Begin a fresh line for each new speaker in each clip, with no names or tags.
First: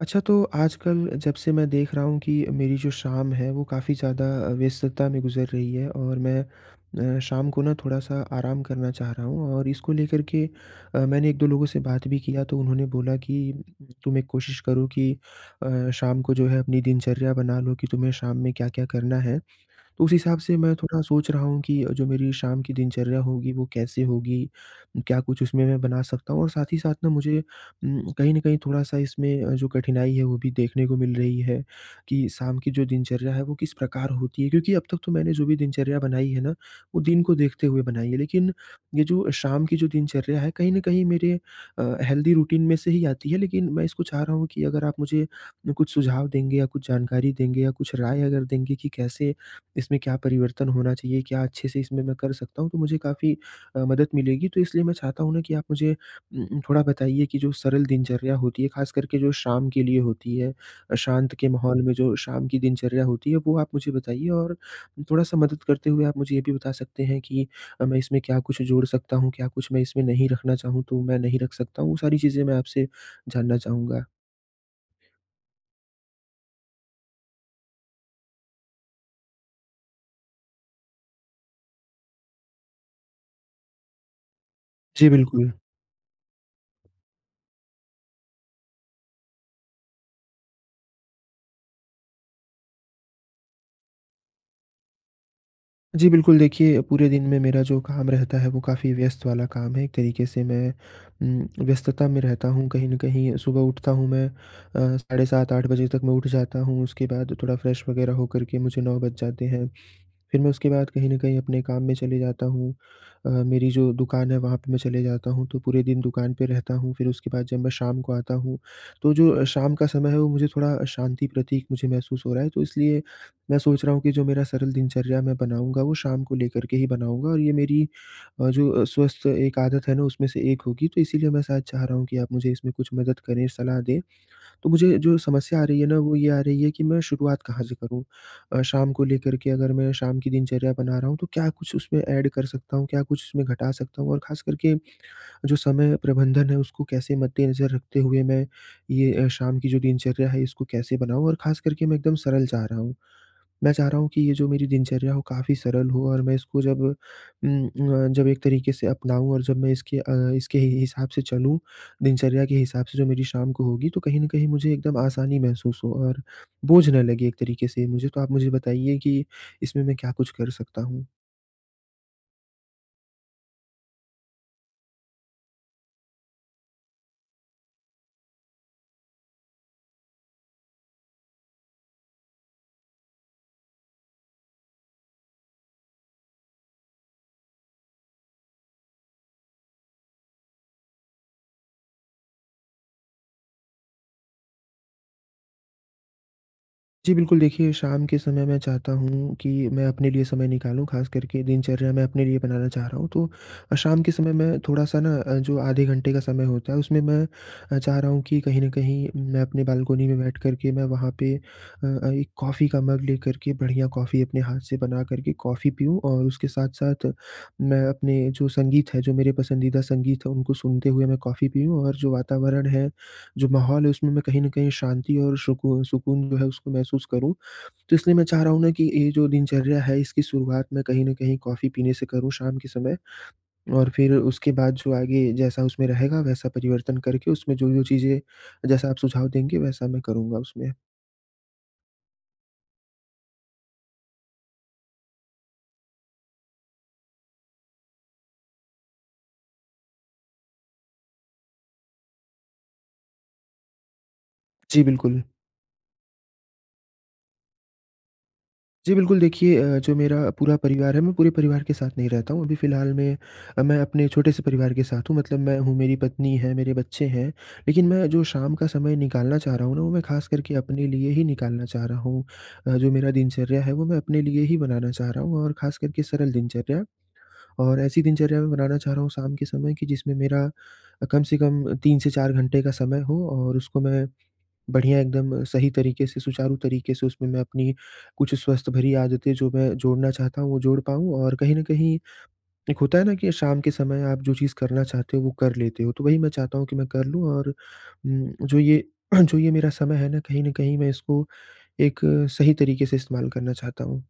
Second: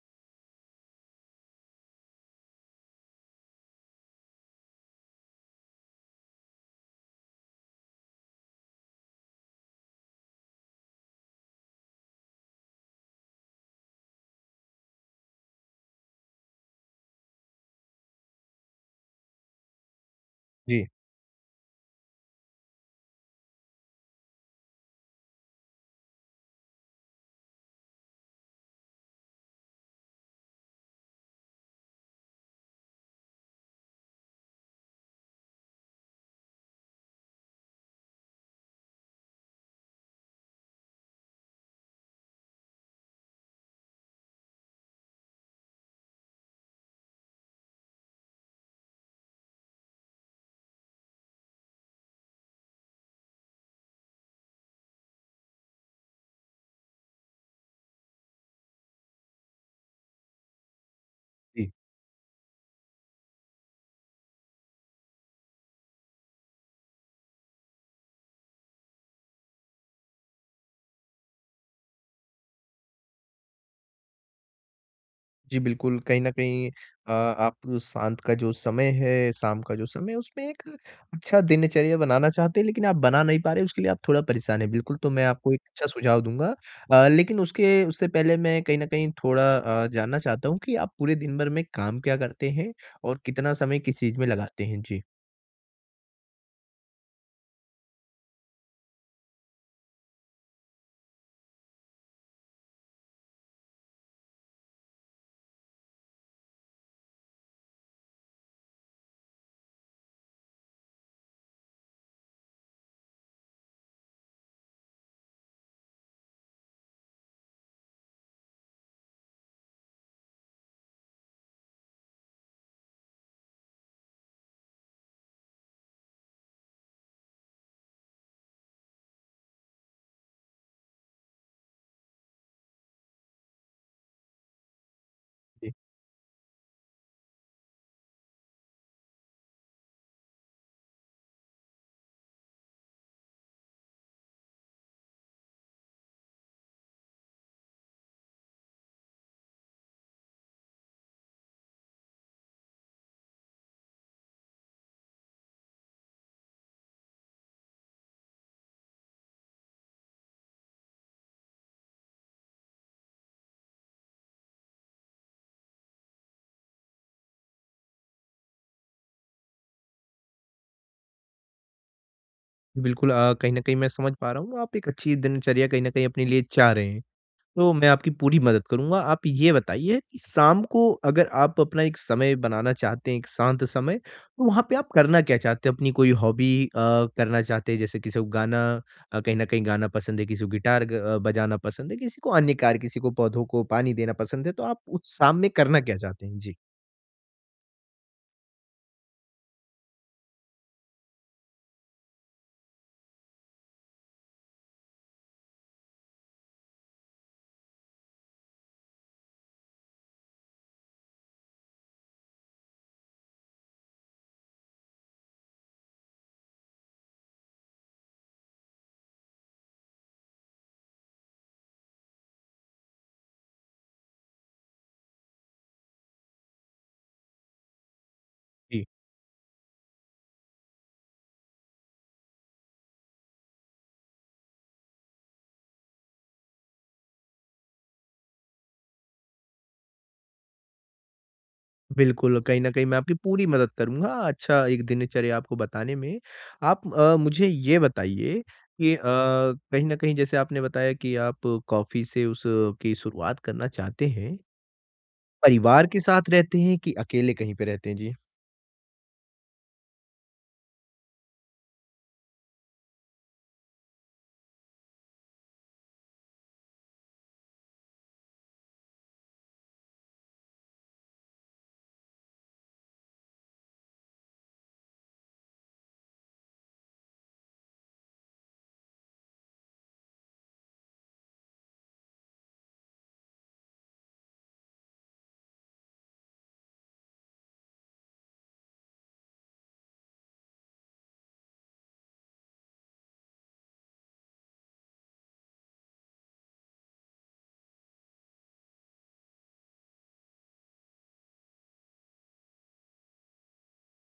अच्छा तो, आजकल जब से मैं देख रहा हूँ कि मेरी जो शाम है वो काफ़ी ज़्यादा व्यस्तता में गुज़र रही है और मैं अ, शाम को ना थोड़ा-सा आराम करना चाह रहा हूँ और इसको लेकर के अ, मैंने 1-2 लोगों से बात भी किया तो उन्होंने बोला कि तो मैं कोशिश करुँ की अ, शाम को जो है अपनी दिनचर्या बना लो कि तुम्हें शाम में क्या-क्या करना है। उस हिसाब से मैं
जी।
थोड़ा सोच रहा हूँ कि अ, जो मेरी शाम की दिनचर्या होगी वो कैसे होगी? क्या कुछ उसमें मैं बना सकता हूँ और साथ ही साथ न मुझे उम, कहीं न कहीं थोड़ा-सा इसमें जो कठिनाई है वो भी देखने को मिल रही है, कि शाम की जो दिनचर्या है वो किस प्रकार होती है? क्योंकि अब तक तो मैंने जो भी दिनचर्या बनाई है ना, वो दिन को देखते हुए बनाई है, लेकिन ये जो शाम की जो दिनचर्या है कहीं न कहीं मेरे अ, हेल्दी रूटीन में से ही आती है, लेकिन मैं इसको चाह रहा हूँ कि अगर आप मुझे म कुछ सुझाव देंगे या कुछ जानकारी देंगे या कुछ राय अगर देंगे कि कैसे, इसमें क्या परिवर्तन होना चाहिए? क्या अच्छे से इसमें मैं कर सकता हूँ? तो मुझे काफ़ी अ, मदद मिलेगी तो इसलिए मैं चाहता हूँ ना कि आप मुझे अ अ, थोड़ा बताइए कि जो सरल दिनचर्या होती है ख़ास कर के जो शाम के लिए होती है, शांत के
जी।
माहौल में जो शाम की दिनचर्या होती है वो आप मुझे बताइए और थोड़ा-सा मदद करते हुए आप मुझे ये भी बता सकते हैं कि अ, मैं इसमें क्या कुछ जोड़ सकता हूँ? क्या कुछ मैं इसमें नहीं रखना चाहूँ तो मैं नहीं रख सकता हूँ? वो सारी चीज़ें मैं आपसे जानना चाहूँगा।
जी, बिल्कुल, कहीं न कहीं अ, आप शांत का जो समय है, शाम का जो समय है उसमें एक अच्छा दिनचर्या बनाना चाहते हैं लेकिन आप बना नहीं पा रहे, उसके लिए आप थोड़ा परेशान है बिल्कुल,
जी,
तो मैं
बिल्कुल।
आपको एक अच्छा सुझाव दूँगा। अ, लेकिन उसके उससे पहले मैं कहीं न कहीं थोड़ा अ, जानना चाहता हूँ कि आप पूरे दिनभर में काम क्या करते हैं और कितना समय किस चीज़ में लगाते हैं? जी।
जी, बिल्कुल, देखिए, पूरे दिन में मेरा जो काम रहता है वो काफ़ी व्यस्त वाला काम है, एक तरीक़े से मैं उम, व्यस्तता में रहता हूँ कहीं न कहीं सुबह उठता हूँ मैं अ, साढ़े 7-8 बजे तक मैं उठ जाता हूँ उसके बाद थोड़ा फ्रेश वगैरह होकर के मुझे 9 बज जाते हैं, फिर मैं उसके बाद कहीं न कहीं अपने काम में चले जाता हूँ। अ, मेरी जो दुकान है वहाँ पे मैं चले जाता हूँ तो पूरे दिन दुकान पे रहता हूँ फिर उसके बाद जब मैं शाम को आता हूँ, तो जो शाम का समय है वो मुझे थोड़ा शांति प्रतीक मुझे महसूस हो रहा है तो इसलिए मैं सोच रहा हूँ कि जो मेरा सरल दिनचर्या मैं बनाऊँगा, वो शाम को लेकर के ही बनाऊँगा और ये मेरी अ, जो स्वस्थ एक आदत है ना उसमें से 1 होगी तो इसीलिए मैं शायद चाह रहा हूँ कि आप मुझे इसमें कुछ मदद करें सलाह दें, तो मुझे जो समस्या आ
जी।
रही है ना वो ये आ रही है कि मैं शुरुआत कहाँ से करूँ? अ, शाम को लेकर के अगर मैं शाम की दिनचर्या बना रहा हूँ तो क्या कुछ उसमें ऐड कर सकता हूँ क्या कुछ उसमें घटा सकता हूँ और ख़ास करके, जो समय प्रबंधन है उसको कैसे मद्देनज़र रखते हुए मैं ये अ, शाम की जो दिनचर्या है इसको कैसे बनाऊँ? और ख़ास करके मैं एकदम सरल चाह रहा हूँ, मैं चाह रहा हूँ कि ये जो मेरी दिनचर्या हो काफ़ी सरल हो और मैं इसको जब उम, अ, जब एक तरीक़े से अपनाऊँ और जब मैं इसके अ, इसके ही हिसाब से चलूँ, दिनचर्या के हिसाब से जो मेरी शाम को होगी तो कहीं न कहीं मुझे एकदम आसानी महसूस हो और बोझ ना लगे एक तरीक़े से ये मुझे, तो आप मुझे बताइए की इसमें मैं क्या कुछ कर सकता हूँ?
बिल्कुल अ, कहीं न कहीं मैं समझ पा रहा हूँ आप एक अच्छी दिनचर्या कहीं न कहीं अपने लिए चाह रहे हैं, तो मैं आपकी पूरी मदद करूँगा। आप ये बताइए, कि शाम को अगर आप अपना एक समय बनाना चाहते हैं, एक शांत समय, तो वहाँ पे आप करना क्या चाहते हो? अपनी कोई हॉबी अ, करना चाहते हैं? जैसे किसी को गाना अ, कहीं न कहीं गाना पसंद है, किसी को गिटार अ, बजाना पसंद है, किसी को अन्य कार्य किसी को पौधों को पानी देना पसंद है, तो आप उस शाम में करना क्या चाहते हैं? जी।
जी, बिल्कुल, देखिए शाम के समय मैं चाहता हूँ कि मैं अपने लिए समय निकालूँ ख़ास करके दिनचर्या में अपने लिए बनाना चाह रहा हूँ। तो शाम के समय मैं थोड़ा-सा ना अ, जो आधे घंटे का समय होता है उसमें मैं अ, चाह रहा हूँ कि कहीं न कहीं मैं अपने बालकनी में बैठ कर के मैं वहाँ पे अ, एक कॉफ़ी का मग लेकर के बढ़िया कॉफ़ी अपने हाथ से बना कर के कॉफ़ी पीऊँ और उसके साथ-साथ मैं अपने जो संगीत है जो मेरे पसंदीदा संगीत है उनको सुनते हुए मैं कॉफ़ी पीऊँ और जो वातावरण है, जो माहौल है उसमें मैं कहीं न कहीं शांति और सुकून सुकून जो है उसको महसूस करूँ, तो इसलिए मैं चाह रहा हूँ ना की
जी।
ये जो दिनचर्या है इसकी शुरुआत में कहीं न कहीं कॉफ़ी पीने से करूँ शाम के समय और फिर उसके बाद जो आगे, जैसा उसमें रहेगा वैसा परिवर्तन करके उसमें जो-जो चीज़ें जैसा आप सुझाव देंगे वैसा मैं करूँगा उसमें।
बिल्कुल, कहीं न कहीं मैं आपकी पूरी मदद करूँगा अच्छा एक दिनचर्या आपको बताने में। आप अ, मुझे ये बताइए कि अ, कहीं न कहीं जैसे आपने बताया कि आप कॉफ़ी से उस की शुरुआत करना चाहते हैं।
जी, बिल्कुल।
परिवार के साथ रहते हैं कि अकेले कहीं पे रहते हैं? जी।
जी बिल्कुल, देखिए अ, जो मेरा पूरा परिवार है मैं पूरे परिवार के साथ नहीं रहता हूँ अभी फ़िलहाल में अ, मैं अपने छोटे से परिवार के साथ हूँ मतलब मैं हूँ, मेरी पत्नी है, मेरे बच्चे हैं। लेकिन मैं जो शाम का समय निकालना चाह रहा हूँ ना वो मैं ख़ास करके अपने लिए ही निकालना चाह रहा हूँ अ, जो मेरा दिनचर्या है वो मैं अपने लिए ही बनाना चाह रहा हूँ और ख़ास करके सरल दिनचर्या। और ऐसी दिनचर्या मैं बनाना चाह रहा हूँ शाम के समय कि जिसमें मेरा अ, कम से कम 3 से 4 घंटे का समय हो और उसको मैं बढ़िया एकदम सही तरीके से, सुचारू तरीके से उसमें मैं अपनी कुछ स्वस्थ भरी आदतें जो मैं जोड़ना चाहता हूँ वो जोड़ पाऊँ और कहीं न कहीं एक होता है ना कि शाम के समय आप जो चीज़ करना चाहते हो वो कर लेते हो। तो वही मैं चाहता हूँ कि मैं कर लूँ और उम, जो ये जो ये मेरा समय है न कहीं न कहीं मैं इसको एक सही तरीके से इस्तेमाल करना चाहता हूँ।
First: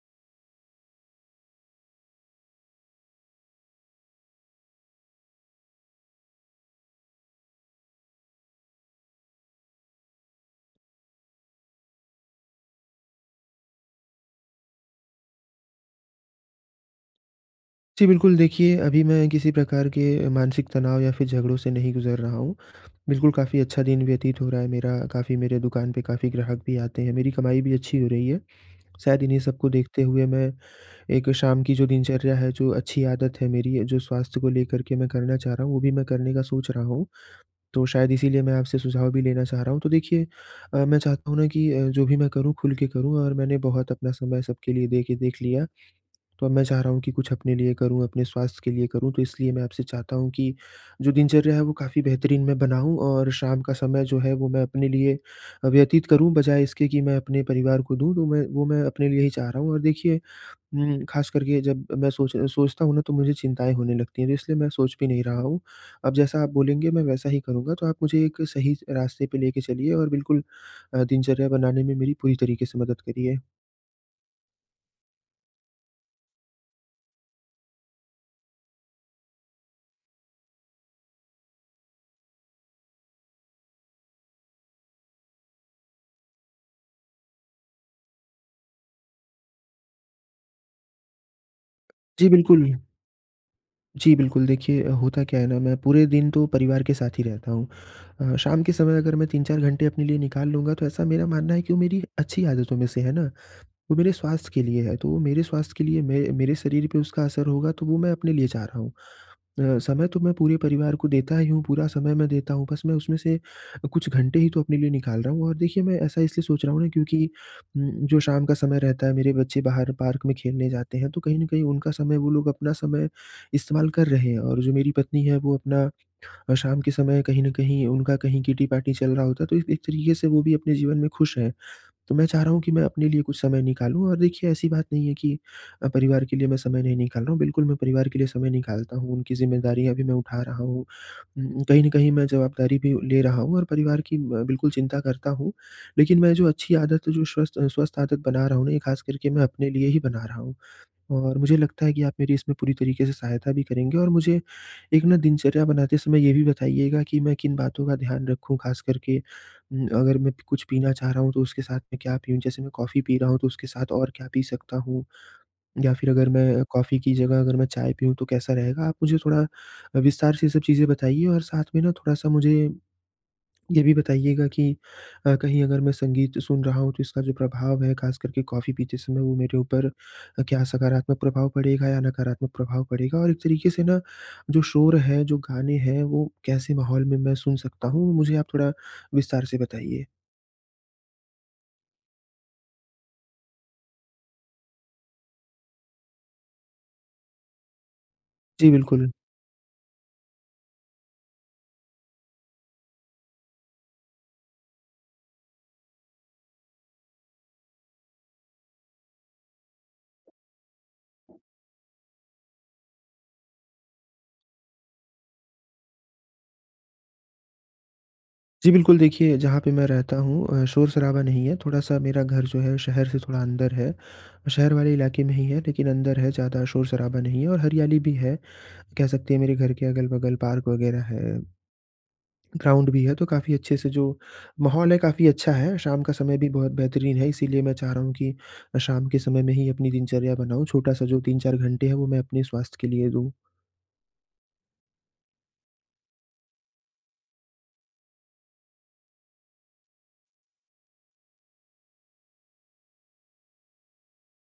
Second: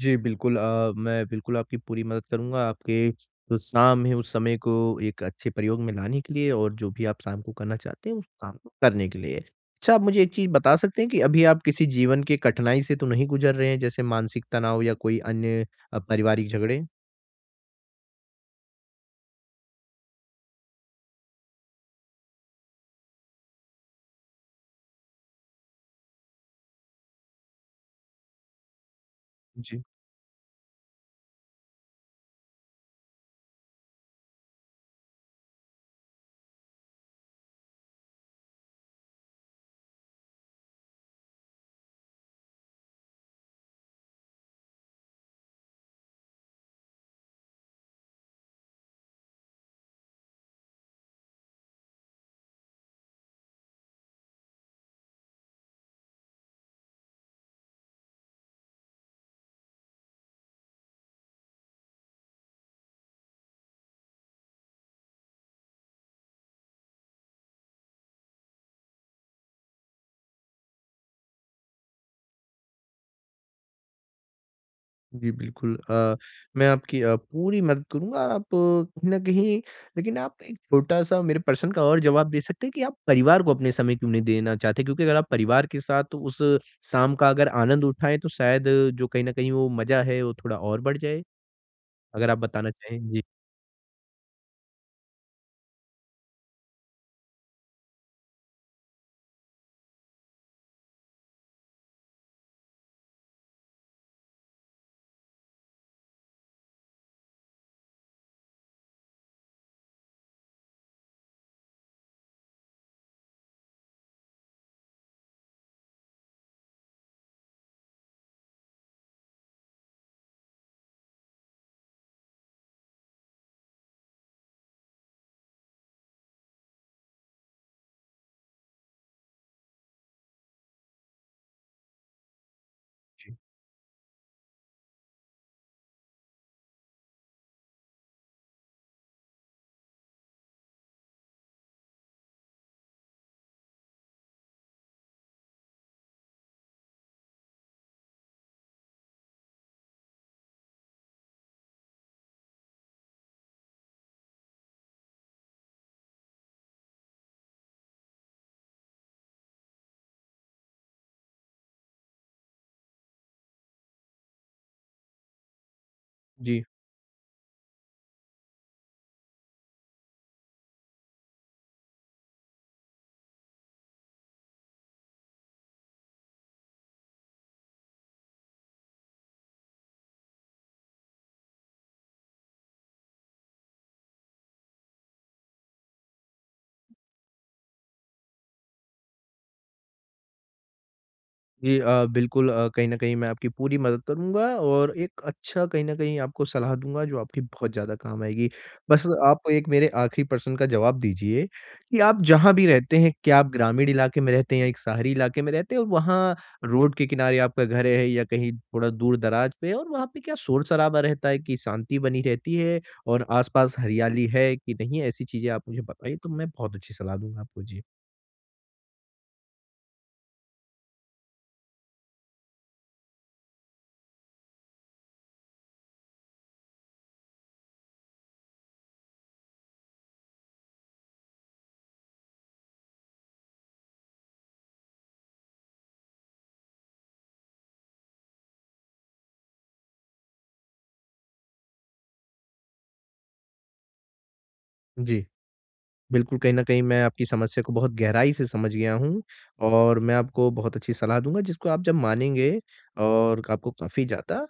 जी, बिल्कुल अ, मैं बिल्कुल आपकी पूरी मदद करूँगा। आपके, जो शाम है उस समय को एक अच्छे प्रयोग में लाने के लिए और जो भी आप शाम को करना चाहते हैं उस काम को करने के लिए। अच्छा आप मुझे एक चीज़ बता सकते हैं की अभी आप किसी जीवन के कठिनाई से तो नहीं गुजर रहे हैं जैसे मानसिक तनाव या कोई अन्य अ, पारिवारिक झगड़े।
जी, बिल्कुल, देखिए अभी मैं किसी प्रकार के मानसिक तनाव या फिर झगड़ों से नहीं गुजर रहा हूँ। बिल्कुल काफ़ी अच्छा दिन व्यतीत हो रहा है मेरा, काफ़ी मेरे दुकान पे काफ़ी ग्राहक भी आते हैं, मेरी कमाई भी अच्छी हो रही है। शायद इन्हीं सब को
जी।
देखते हुए मैं एक शाम की जो दिनचर्या है जो अच्छी आदत है मेरी जो स्वास्थ्य को लेकर के मैं करना चाह रहा हूँ वो भी मैं करने का सोच रहा हूँ, तो शायद इसीलिए मैं आपसे सुझाव भी लेना चाह रहा हूँ। तो देखिए अ, मैं चाहता हूँ ना कि अ, जो भी मैं करूँ खुल के करूँ और मैंने बहुत अपना समय सबके लिए देके देख लिया, तो अब मैं चाह रहा हूँ कि कुछ अपने लिए करूँ अपने स्वास्थ्य के लिए करूँ, तो इसलिए मैं आपसे चाहता हूँ कि जो दिनचर्या है वो काफ़ी बेहतरीन मैं बनाऊँ और शाम का समय जो है वो मैं अपने लिए व्यतीत करूँ, बजाए इसके कि मैं अपने परिवार को दूँ तो मैं वो मैं अपने लिए ही चाह रहा हूँ। और देखिए उम, ख़ास कर के जब मैं सोच सोचता हूँ ना तो मुझे चिंताएँ होने लगती हैं तो इसलिए मैं सोच भी नहीं रहा हूँ, अब जैसा आप बोलेंगे मैं वैसा ही करूँगा। तो आप मुझे एक सही रास्ते पे लेके चलिए और बिल्कुल अ, दिनचर्या बनाने में मेरी पूरी तरीके से मदद करिए।
जी, बिल्कुल, अ, मैं आपकी अ, पूरी मदद करूँगा आप कहीं न कहीं लेकिन आप एक छोटा-सा मेरे प्रश्न का और जवाब दे सकते हैं कि आप परिवार को अपने समय क्यों नहीं देना चाहते? क्योंकि अगर आप परिवार के साथ उस शाम का अगर आनंद उठाए तो शायद जो कहीं न कहीं वो मज़ा है वो थोड़ा और बढ़ जाए।
जी
अगर आप बताना
बिल्कुल।
चाहे? जी।
जी, बिल्कुल, देखिए अ, होता क्या है ना मैं पूरे दिन तो परिवार के साथ ही रहता हूँ। अ, शाम के समय अगर मैं 3-4 घंटे अपने लिए निकाल लूँगा तो ऐसा मेरा मानना है कि वो मेरी अच्छी आदतों में से है ना? वो मेरे स्वास्थ्य के लिए है तो वो मेरे स्वास्थ्य के लिए मै मेरे शरीर पर उसका असर होगा तो वो मैं अपने लिए चाह रहा हूँ। अ, समय तो मैं पूरे परिवार को देता ही हूँ पूरा समय मैं देता हूँ बस मैं उसमें से अ, कुछ घंटे ही तो अपने लिए निकाल रहा हूँ और देखिए मैं ऐसा इसलिए सोच रहा हूँ ना क्योंकि उम, जो शाम का समय रहता है मेरे बच्चे बाहर पार्क में खेलने जाते हैं तो कहीं न कहीं उनका समय वो लोग अपना समय इस्तेमाल कर रहे हैं और जो मेरी पत्नी है वो अपना अ, शाम के समय कहीं न कहीं उनका कहीं किट्टी पार्टी चल रहा होता है तो ए एक तरीके से वो भी अपने जीवन में खुश हैं। तो मैं चाह रहा हूँ कि मैं अपने लिए
जी।
कुछ समय निकालूँ और देखिए ऐसी बात नहीं है कि अ, परिवार के लिए मैं समय नहीं निकाल रहा हूँ बिल्कुल मैं परिवार के लिए समय निकालता हूँ उनकी ज़िम्मेदारियाँ भी मैं उठा रहा हूँ। उम, कहीं न कहीं मैं जवाबदारी भी ले रहा हूँ और परिवार की ब बिल्कुल चिंता करता हूँ, लेकिन मैं जो अच्छी आदत है जो स्वस्थ स्वस्थ आदत बना रहा हूँ ना ये ख़ास करके मैं अपने लिए ही बना रहा हूँ। और मुझे लगता है कि आप मेरी इसमें पूरी तरीके से सहायता भी करेंगे और मुझे एक ना दिनचर्या बनाते समय ये भी बताइएगा कि मैं किन बातों का ध्यान रखूँ, ख़ास करके उम, अगर मैं कुछ पीना चाह रहा हूँ तो उसके साथ में क्या पीऊँ? जैसे मैं कॉफ़ी पी रहा हूँ तो उसके साथ और क्या पी सकता हूँ? या फिर अगर
जी।
मैं कॉफ़ी की जगह अगर मैं चाय पियूँ तो कैसा रहेगा? आप मुझे थोड़ा अ, विस्तार से ये सब चीज़ें बताइए और साथ में ना थोड़ा-सा मुझे, ये भी बताइएगा कि अ, कहीं अगर मैं संगीत सुन रहा हूँ तो इसका जो प्रभाव है ख़ास करके कॉफ़ी पीते समय वो मेरे ऊपर अ, क्या सकारात्मक प्रभाव पड़ेगा या नकारात्मक प्रभाव पड़ेगा? और एक तरीके से ना, जो शोर है, जो गाने हैं, वो कैसे माहौल में मैं सुन सकता हूँ? मुझे आप थोड़ा विस्तार से बताइए।
जी अ, बिल्कुल अ, कहीं न कहीं मैं आपकी पूरी मदद करूँगा, और एक अच्छा कहीं न कहीं आपको सलाह दूँगा जो आपकी बहुत ज़्यादा काम आएगी।
जी,
बस
बिल्कुल।
आप एक मेरे आखरी प्रश्न का जवाब दीजिए कि आप जहाँ भी रहते हैं, क्या आप ग्रामीण इलाके में रहते हैं या एक शहरी इलाके में रहते हैं, और वहाँ रोड के किनारे आपका घर है या कहीं थोड़ा दूर-दराज़ पे, और वहाँ पे क्या शोर-शराबा रहता है कि शांति बनी रहती है, और आस-पास हरियाली है कि नहीं है? ऐसी चीज़ें आप मुझे बताइए, तो मैं बहुत अच्छी सलाह दूँगा आपको, जी।
जी, बिल्कुल। देखिए, जहाँ पे मैं रहता हूँ अ, शोर-शराबा नहीं है, थोड़ा सा मेरा घर जो है, शहर से थोड़ा अंदर है। अ, शहर वाले इलाके में ही है लेकिन अंदर है, ज़्यादा शोर-शराबा नहीं है और हरियाली भी है, कह सकते हैं मेरे घर के अगल-बगल पार्क वगैरह है, ग्राउंड भी है, तो काफ़ी अच्छे से जो माहौल है, काफ़ी अच्छा है। शाम का समय भी बहुत बेहतरीन है, इसीलिए मैं चाह रहा हूँ कि अ, शाम के समय में ही अपनी दिनचर्या बनाऊँ, छोटा-सा जो 3-4 घंटे हैं, वो मैं अपने स्वास्थ्य के लिए दूँ।
जी। बिल्कुल, कहीं न कहीं मैं आपकी समस्या को बहुत गहराई से समझ गया हूँ, और मैं आपको बहुत अच्छी सलाह दूँगा जिसको आप जब मानेंगे और आपको काफ़ी ज़्यादा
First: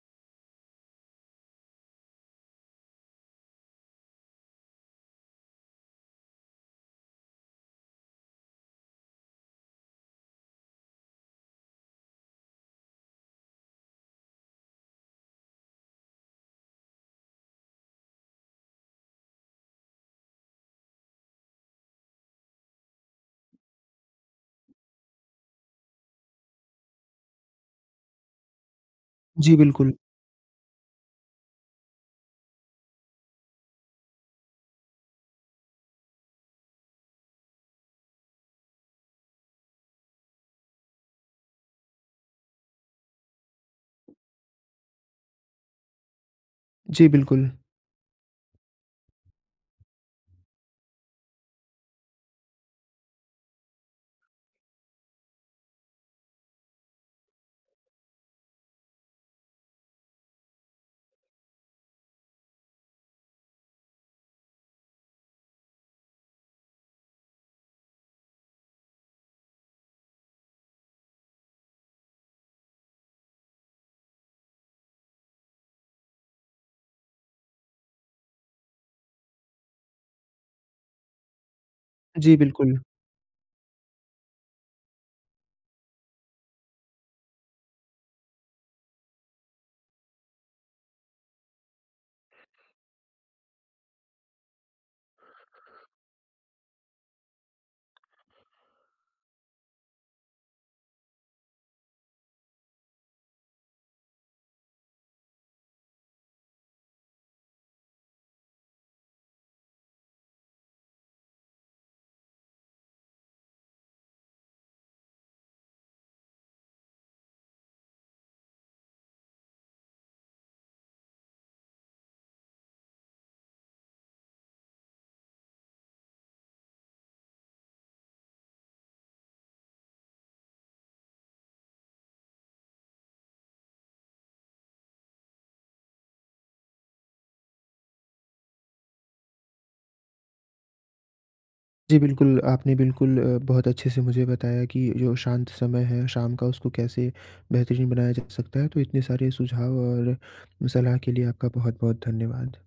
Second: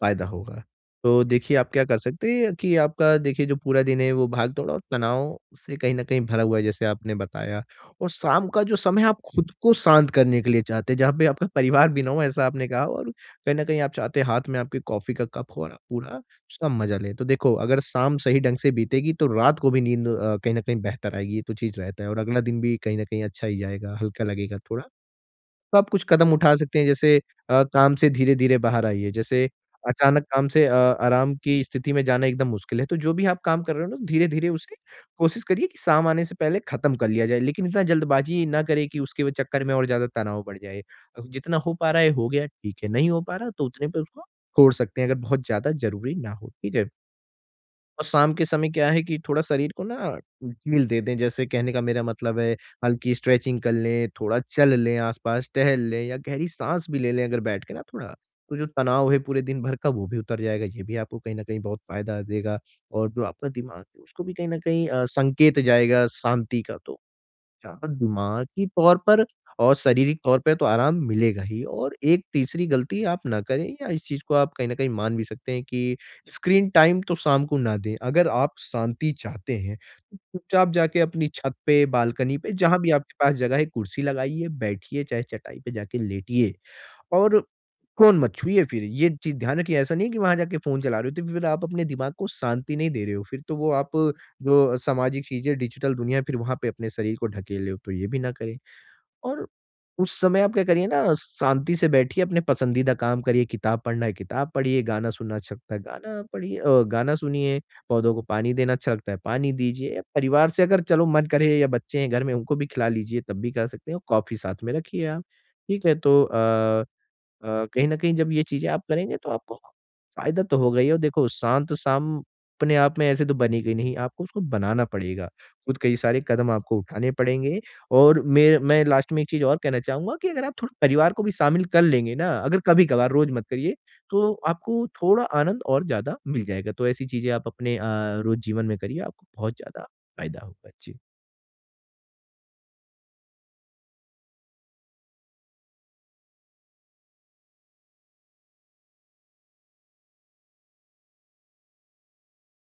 फ़ायदा होगा। तो देखिए, आप क्या कर सकते हैं कि आपका देखिए जो पूरा दिन है, वो भाग दौड़ और तनाव से कहीं न कहीं भरा हुआ है जैसे आपने बताया। और शाम का जो समय है, आप ख़ुद को शांत करने के लिए चाहते हैं जहाँ पे आपका परिवार भी ना हो, ऐसा आपने कहा, और कहीं न कहीं आप चाहते हैं हाथ में आपके कॉफ़ी का कप हो और आप पूरा उसका मज़ा ले। तो देखो, अगर शाम सही ढंग से बीतेगी, तो रात को भी नींद अ, कहीं न कहीं बेहतर आएगी, ये तो चीज़ रहता है, और अगला दिन भी कहीं न कहीं अच्छा ही जाएगा, हल्का लगेगा थोड़ा। तो आप कुछ कदम उठा सकते हैं, जैसे अ, काम से धीरे-धीरे बाहर आइए। जैसे
जी, बिल्कुल।
अचानक काम से अ, आराम की स्थिति में जाना एकदम मुश्किल है, तो जो भी आप काम कर रहे हो ना, धीरे-धीरे उसे कोशिश करिए कि शाम आने से पहले ख़त्म कर लिया जाए। लेकिन इतना जल्दबाज़ी ना करें कि उसके व चक्कर में और ज़्यादा तनाव बढ़ जाए। अ, जितना हो पा रहा है, हो गया, ठीक है, नहीं हो पा रहा, तो उतने पे उसको छोड़ सकते हैं अगर बहुत ज़्यादा ज़रूरी ना हो, ठीक है।
जी, बिल्कुल।
और शाम के समय क्या है कि थोड़ा शरीर को ना ढील दे दें। जैसे कहने का मेरा मतलब है, हल्की स्ट्रेचिंग कर लें, थोड़ा चल लें आस-पास, टहल लें, या गहरी साँस भी ले लें अगर बैठ के ना थोड़ा, तो जो तनाव है पूरे दिन भर का वो भी उतर जाएगा, ये भी आपको कहीं न कहीं बहुत फ़ायदा देगा। और जो आपका दिमाग है, उसको भी कहीं न कहीं अ, संकेत जाएगा शांति का, तो जहाँ दिमागी तौर पर और शारीरिक तौर पे तो आराम मिलेगा ही। और एक तीसरी गलती आप ना करें, या इस चीज़ को आप कहीं न कहीं मान भी सकते हैं कि स्क्रीन टाइम तो शाम को ना दें। अगर आप शांति चाहते हैं, तो चुपचाप जाके अपनी छत पे,
जी,
बालकनी पे, जहाँ
बिल्कुल।
भी आपके पास जगह है, कुर्सी लगाइए, बैठिए, चाहे चटाई पे जाके लेटिए। और फ़ोन मत छुइए फिर, ये चीज़ ध्यान रखिए, ऐसा नहीं है कि वहाँ जाके फ़ोन चला रहे हो, तो फिर आप अपने दिमाग को शांति नहीं दे रहे हो, फिर तो वो आप जो सामाजिक चीज़ें, डिजिटल दुनिया, फिर वहाँ पे अपने शरीर को ढकेल हो, तो ये भी ना करें। और उस समय आप क्या करिए ना, शांति से बैठिए, अपने पसंदीदा काम करिए, किताब पढ़ना है, किताब पढ़िए, गाना सुनना अच्छा लगता है, गाना पढ़िए अ, गाना सुनिए, पौधों को पानी देना अच्छा लगता है, पानी दीजिए। परिवार से अगर चलो मन करें या बच्चे हैं घर में, उनको भी खेला लीजिए, तब भी कर सकते हैं और कॉफ़ी साथ में रखिए आप। ठीक है, तो अ अ, कहीं न कहीं जब ये चीज़ें आप करेंगे, तो आपको फ़ायदा तो होगा ही। और देखो, शांत शाम अपने आप में ऐसे तो बनेगी नहीं, आपको उसको बनाना पड़ेगा, ख़ुद कई सारे कदम आपको उठाने पड़ेंगे। और में मैं लास्ट में एक चीज़ और कहना चाहूँगा कि अगर आप थोड़ा परिवार को भी शामिल कर लेंगे ना, अगर कभी-कभार, रोज़ मत करिए, तो आपको थोड़ा आनंद और ज़्यादा मिल जाएगा। तो ऐसी चीज़ें आप अपने अ, रोज़ जीवन में करिए, आपको बहुत ज़्यादा फ़ायदा होगा। जी।
जी, बिल्कुल, आपने बिल्कुल अ, बहुत अच्छे से मुझे बताया कि जो शांत समय है शाम का, उसको कैसे बेहतरीन बनाया जा सकता है। तो इतने सारे सुझाव और सलाह के लिए आपका बहुत-बहुत धन्यवाद।